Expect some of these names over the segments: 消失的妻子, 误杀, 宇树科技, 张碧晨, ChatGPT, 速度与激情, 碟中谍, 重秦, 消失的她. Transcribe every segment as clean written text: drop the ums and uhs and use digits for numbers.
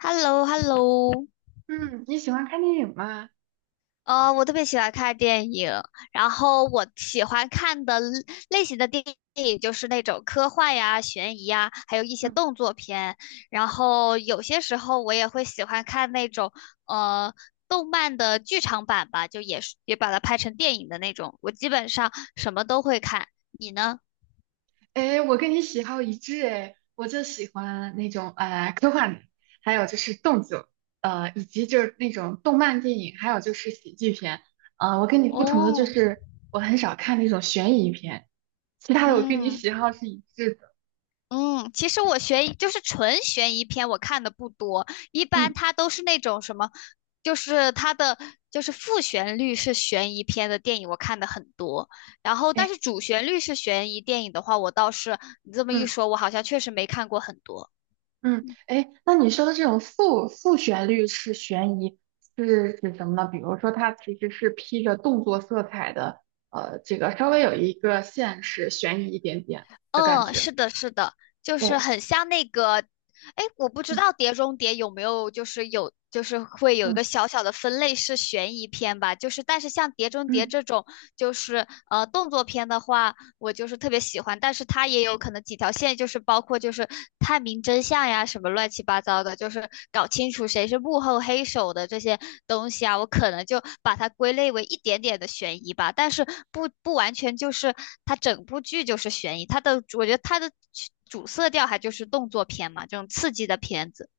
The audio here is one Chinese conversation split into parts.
h e l l o h e l l o。 嗯，你喜欢看电影吗？我特别喜欢看电影，然后我喜欢看的类型的电影就是那种科幻呀、悬疑呀，还有一些嗯，动作片。然后有些时候我也会喜欢看那种呃动漫的剧场版吧，就也是也把它拍成电影的那种。我基本上什么都会看，你呢？哎，我跟你喜好一致哎，我就喜欢那种科幻的，还有就是动作，以及就是那种动漫电影，还有就是喜剧片。我跟你不同的就哦，是我很少看那种悬疑片，其他的我跟你嗯。喜好是一致的。嗯，其实我悬疑就是纯悬疑片，我看的不多，一般嗯，它都是那种什么，就是它的就是副旋律是悬疑片的电影，我看的很多。然后，但哎，是主旋律是悬疑电影的话，我倒是你这么一嗯。说，我好像确实没看过很多。嗯，哎，那你说的这种复旋律式悬疑是指什么呢？比如说，它其实是披着动作色彩的，这个稍微有一个现实悬疑一点点的感嗯，觉。是的，是的，就是哦，很像那个，哎，我不知嗯道《碟中谍》有没有就是有就是会有一嗯个小小的分类是悬疑片吧，就是但是像《碟中谍》嗯。这种就是动作片的话。我就是特别喜欢，但是它也有可能几条线，就是包括就是探明真相呀，什么乱七八糟的，就是搞清楚谁是幕后黑手的这些东西啊，我可能就把它归类为一点点的悬疑吧，但是不完全就是它整部剧就是悬疑，我觉得它的主色调还就是动作片嘛，这种刺激的片子。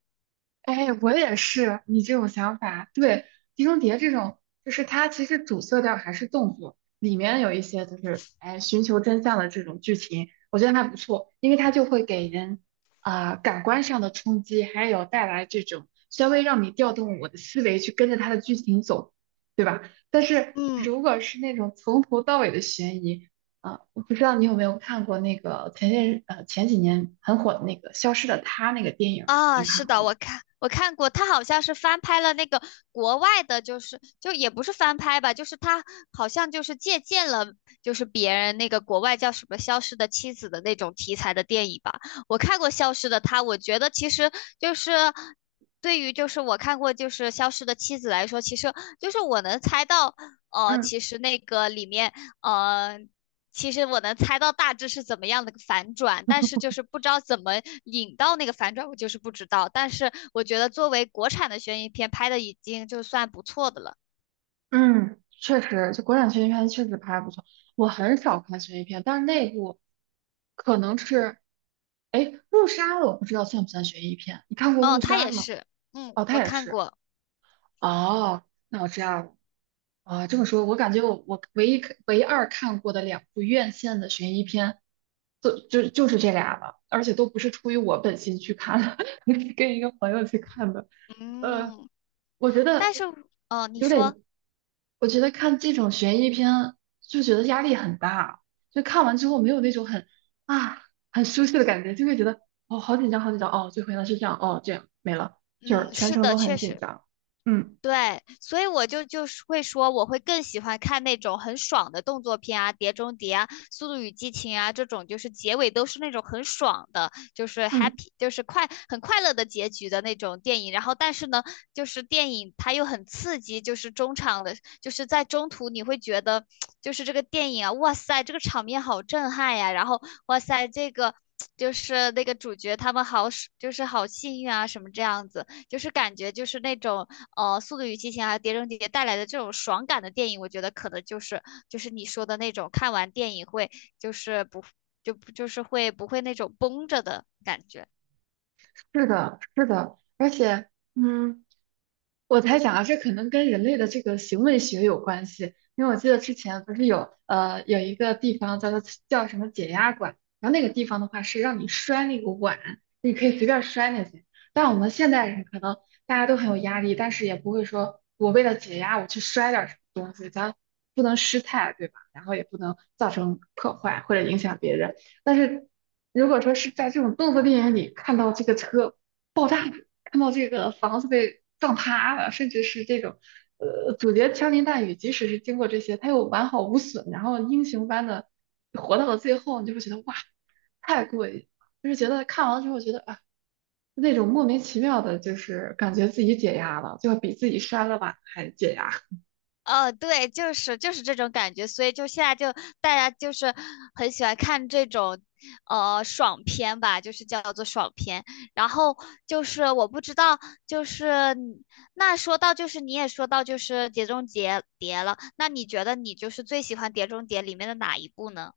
哎，我也是你这种想法。对，《碟中谍》这种，就是它其实主色调还是动作，里面有一些就是哎寻求真相的这种剧情，我觉得还不错，因为它就会给人啊、感官上的冲击，还有带来这种稍微让你调动我的思维去跟着它的剧情走，对吧？但是嗯如果是那种从头到尾的悬疑，啊、我不知道你有没有看过那个前些日呃前几年很火的那个《消失的她》那个电影，啊，你是看过的，吗？我看过，他好像是翻拍了那个国外的，就是就也不是翻拍吧，就是他好像就是借鉴了就是别人那个国外叫什么《消失的妻子》的那种题材的电影吧。我看过《消失的她》，我觉得其实就是对于就是我看过就是《消失的妻子》来说，其实就是我能猜到，嗯。其实那个里面，呃。其实我能猜到大致是怎么样的反转，但是就是不知道怎么引到那个反转，我就是不知道。但是我觉得作为国产的悬疑片拍的已经就算不错的了。嗯，确实，就国产悬疑片确实拍得不错。我很少看悬疑片，但是那部可能是，哎，《误杀》我不知道算不算悬疑片？你看过哦，《误他杀》也吗？是，嗯，哦，他我也看是。过，哦，那我知道了。啊，这么说，我感觉我唯一唯二看过的两部院线的悬疑片，就是这俩了，而且都不是出于我本心去看的，是跟一个朋友去看的。呃，嗯，我觉得但是，哦，你有说，点，我觉得看这种悬疑片就觉得压力很大，就看完之后没有那种很啊很舒适的感觉，就会觉得哦好紧张好紧张哦，最后原来是这样哦这样没了，就是嗯，全是程的，都很确紧实。张。嗯对，所以我就是会说，我会更喜欢看那种很爽的动作片啊，《碟中谍》啊，《速度与激情》啊，这种就是结尾都是那种很爽的，就是 嗯，happy，就是很快乐的结局的那种电影。然后，但是呢，就是电影它又很刺激，就是中场的，就是在中途你会觉得，就是这个电影啊，哇塞，这个场面好震撼呀，然后哇塞，这个。就是那个主角他们好，就是好幸运啊，什么这样子，就是感觉就是那种《速度与激情》还有《碟中谍》带来的这种爽感的电影，我觉得可能就是就是你说的那种看完电影会就是不就不就是会不会那种绷着的感觉。是的，是的，而且嗯。我猜想啊，这可能跟人类的这个行为学有关系，因为我记得之前不是有一个地方叫做叫什么解压馆，然后那个地方的话是让你摔那个碗，你可以随便摔那些。但我们现代人可能大家都很有压力，但是也不会说我为了解压我去摔点儿什么东西，咱不能失态，对吧？然后也不能造成破坏或者影响别人。但是如果说是在这种动作电影里看到这个车爆炸，看到这个房子被撞塌了，甚至是这种，主角枪林弹雨，即使是经过这些，他又完好无损，然后英雄般的活到了最后，你就会觉得哇，太过瘾了，就是觉得看完了之后觉得啊，那种莫名其妙的，就是感觉自己解压了，就比自己摔了碗还解压。对，就是这种感觉，所以就现在就大家就是很喜欢看这种爽片吧，就是叫做爽片。然后就是我不知道，就是你那说到就是你也说到就是《碟中谍》碟了，那你觉得你就是最喜欢《碟中谍》里面的哪一部呢？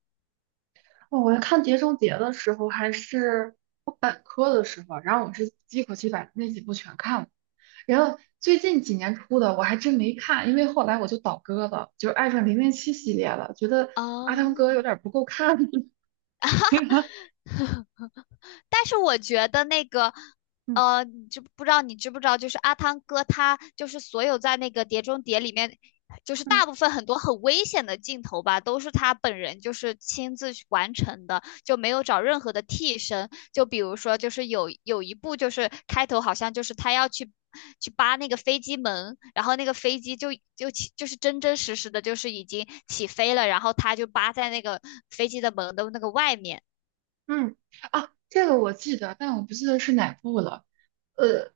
哦我看《碟中谍》的时候，还是我本科的时候，然后我是一口气把那几部全看了，然后最近几年出的我还真没看，因为后来我就倒戈了，就爱上零零七系列了，觉得阿汤哦，哥有点不够看。但是我觉得那个，嗯你知不知道？你知不知道？就是阿汤哥他就是所有在那个《碟中谍》里面，就是嗯大部分很多很危险的镜头吧，都是他本人就是亲自去完成的，就没有找任何的替身。就比如说，就是有一部就是开头好像就是他要去。去扒那个飞机门，然后那个飞机就起就是真真实实的，就是已经起飞了，然后他就扒在那个飞机的门的那个外面，嗯，啊，这个我记得，但我不记得是哪部了。呃，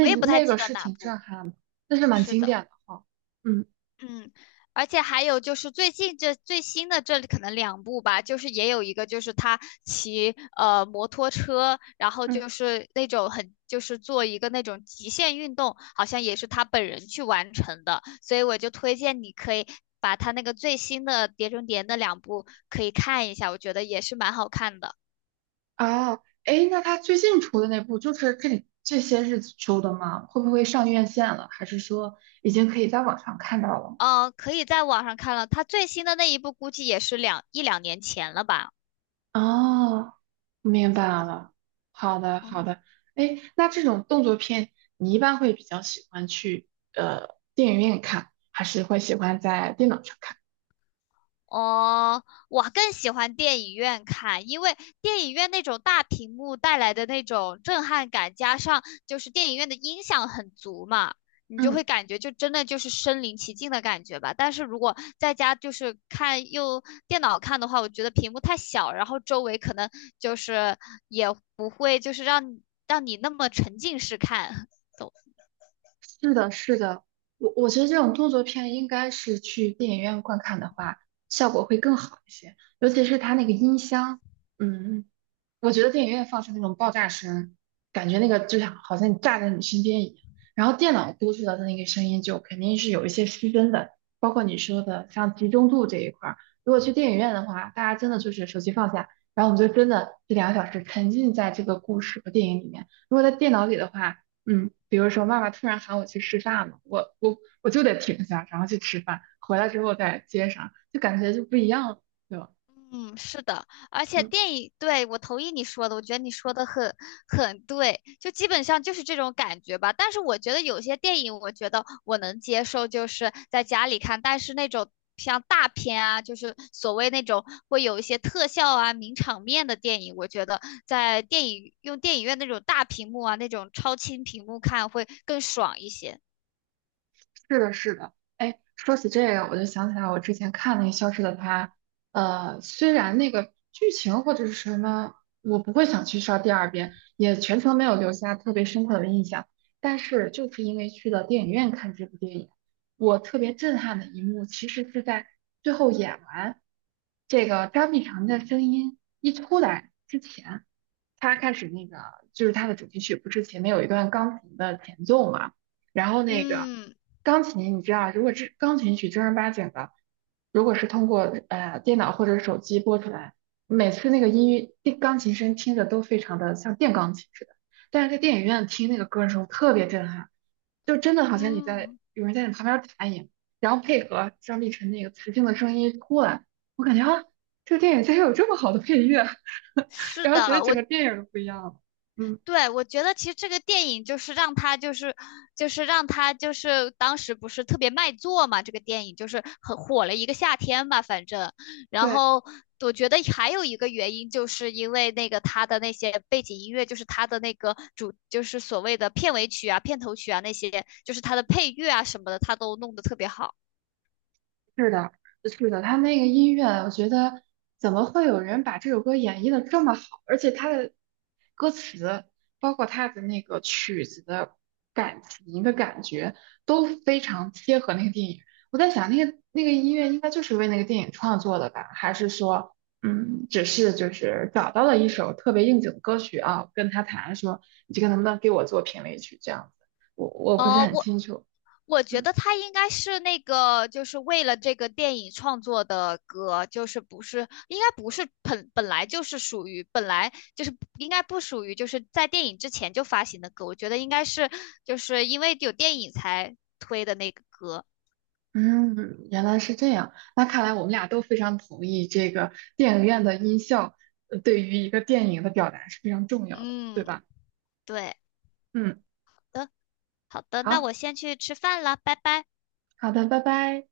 我也不太那记个得是哪挺震部。撼的，那是蛮是经的，典的哈。嗯，嗯，而且还有就是最近这最新的这里可能两部吧，就是也有一个就是他骑摩托车，然后嗯，就是那种很就是做一个那种极限运动，好像也是他本人去完成的，所以我就推荐你可以把他那个最新的《碟中谍》那两部可以看一下，我觉得也是蛮好看的。嗯啊，哎，那他最近出的那部就是这些日子出的吗？会不会上院线了？还是说已经可以在网上看到了？可以在网上看了，他最新的那一部估计也是一两年前了吧？哦，明白是的，了。好的，好嗯。的。哎，那这种动作片，你一般会比较喜欢去电影院看，还是会喜欢在电脑上看？哦，我更喜欢电影院看，因为电影院那种大屏幕带来的那种震撼感，加上就是电影院的音响很足嘛，你就会嗯，感觉就真的就是身临其境的感觉吧。但是如果在家就是看用电脑看的话，我觉得屏幕太小，然后周围可能就是也不会就是让你那么沉浸式看。是的，是的，我觉得这种动作片应该是去电影院观看的话，效果会更好一些，尤其是它那个音箱，嗯，我觉得电影院放出那种爆炸声，感觉那个就像好像你炸在你身边一样。然后电脑播出来的那个声音就肯定是有一些失真的，包括你说的像集中度这一块儿。如果去电影院的话，大家真的就是手机放下，然后我们就真的这两个小时沉浸在这个故事和电影里面。如果在电脑里的话，嗯，比如说妈妈突然喊我去吃饭了，我就得停下，然后去吃饭，回来之后再接上，就感觉就不一样了，对吧？嗯，是的，而且嗯。电影，对，我同意你说的，我觉得你说的很对，就基本上就是这种感觉吧。但是我觉得有些电影，我觉得我能接受，就是在家里看，但是那种像大片啊，就是所谓那种会有一些特效啊、名场面的电影，我觉得在电影用电影院那种大屏幕啊、那种超清屏幕看会更爽一些。是的，是的。哎，说起这个，我就想起来我之前看那个《消失的她》，呃，虽然那个剧情或者是什么，我不会想去刷第二遍，也全程没有留下特别深刻的印象，但是就是因为去了电影院看这部电影，我特别震撼的一幕，其实是在最后演完这个张碧晨的声音一出来之前，他开始那个就是他的主题曲不是前面有一段钢琴的前奏嘛。然后那个嗯钢琴，你知道，如果这钢琴曲正儿八经的，如果是通过电脑或者手机播出来，每次那个音乐电钢琴声听着都非常的像电钢琴似的。但是在电影院听那个歌的时候特别震撼，就真的好像你在嗯，有人在你旁边弹一样，然后配合张碧晨那个磁性的声音出来，我感觉啊，这个电影竟然有这么好的配乐，是然后觉得的，整我。个电影都不一样了。嗯，对，我觉得其实这个电影就是让他就是当时不是特别卖座嘛，这个电影就是很火了一个夏天吧，反正。然对。后我觉得还有一个原因，就是因为那个他的那些背景音乐，就是他的那个主，就是所谓的片尾曲啊、片头曲啊那些，就是他的配乐啊什么的，他都弄得特别好。是的，是的，他那个音乐，我觉得怎么会有人把这首歌演绎的这么好？而且他的歌词，包括他的那个曲子的感情的感觉，都非常贴合那个电影。我在想，那个音乐应该就是为那个电影创作的吧？还是说，嗯，只是就是找到了一首特别应景的歌曲啊，跟他谈说，你这个能不能给我做评委曲这样子？我不是哦，很我清楚。我觉嗯。得他应该是那个，就是为了这个电影创作的歌，就是不是应该不是本来就是属于本来就是应该不属于就是在电影之前就发行的歌，我觉得应该是就是因为有电影才推的那个歌。嗯，原来是这样。那看来我们俩都非常同意，这个电影院的音效，呃对于一个电影的表达是非常重要的，对嗯，吧？对嗯，的，好的，那好，我先去吃饭了，拜拜。好的，拜拜。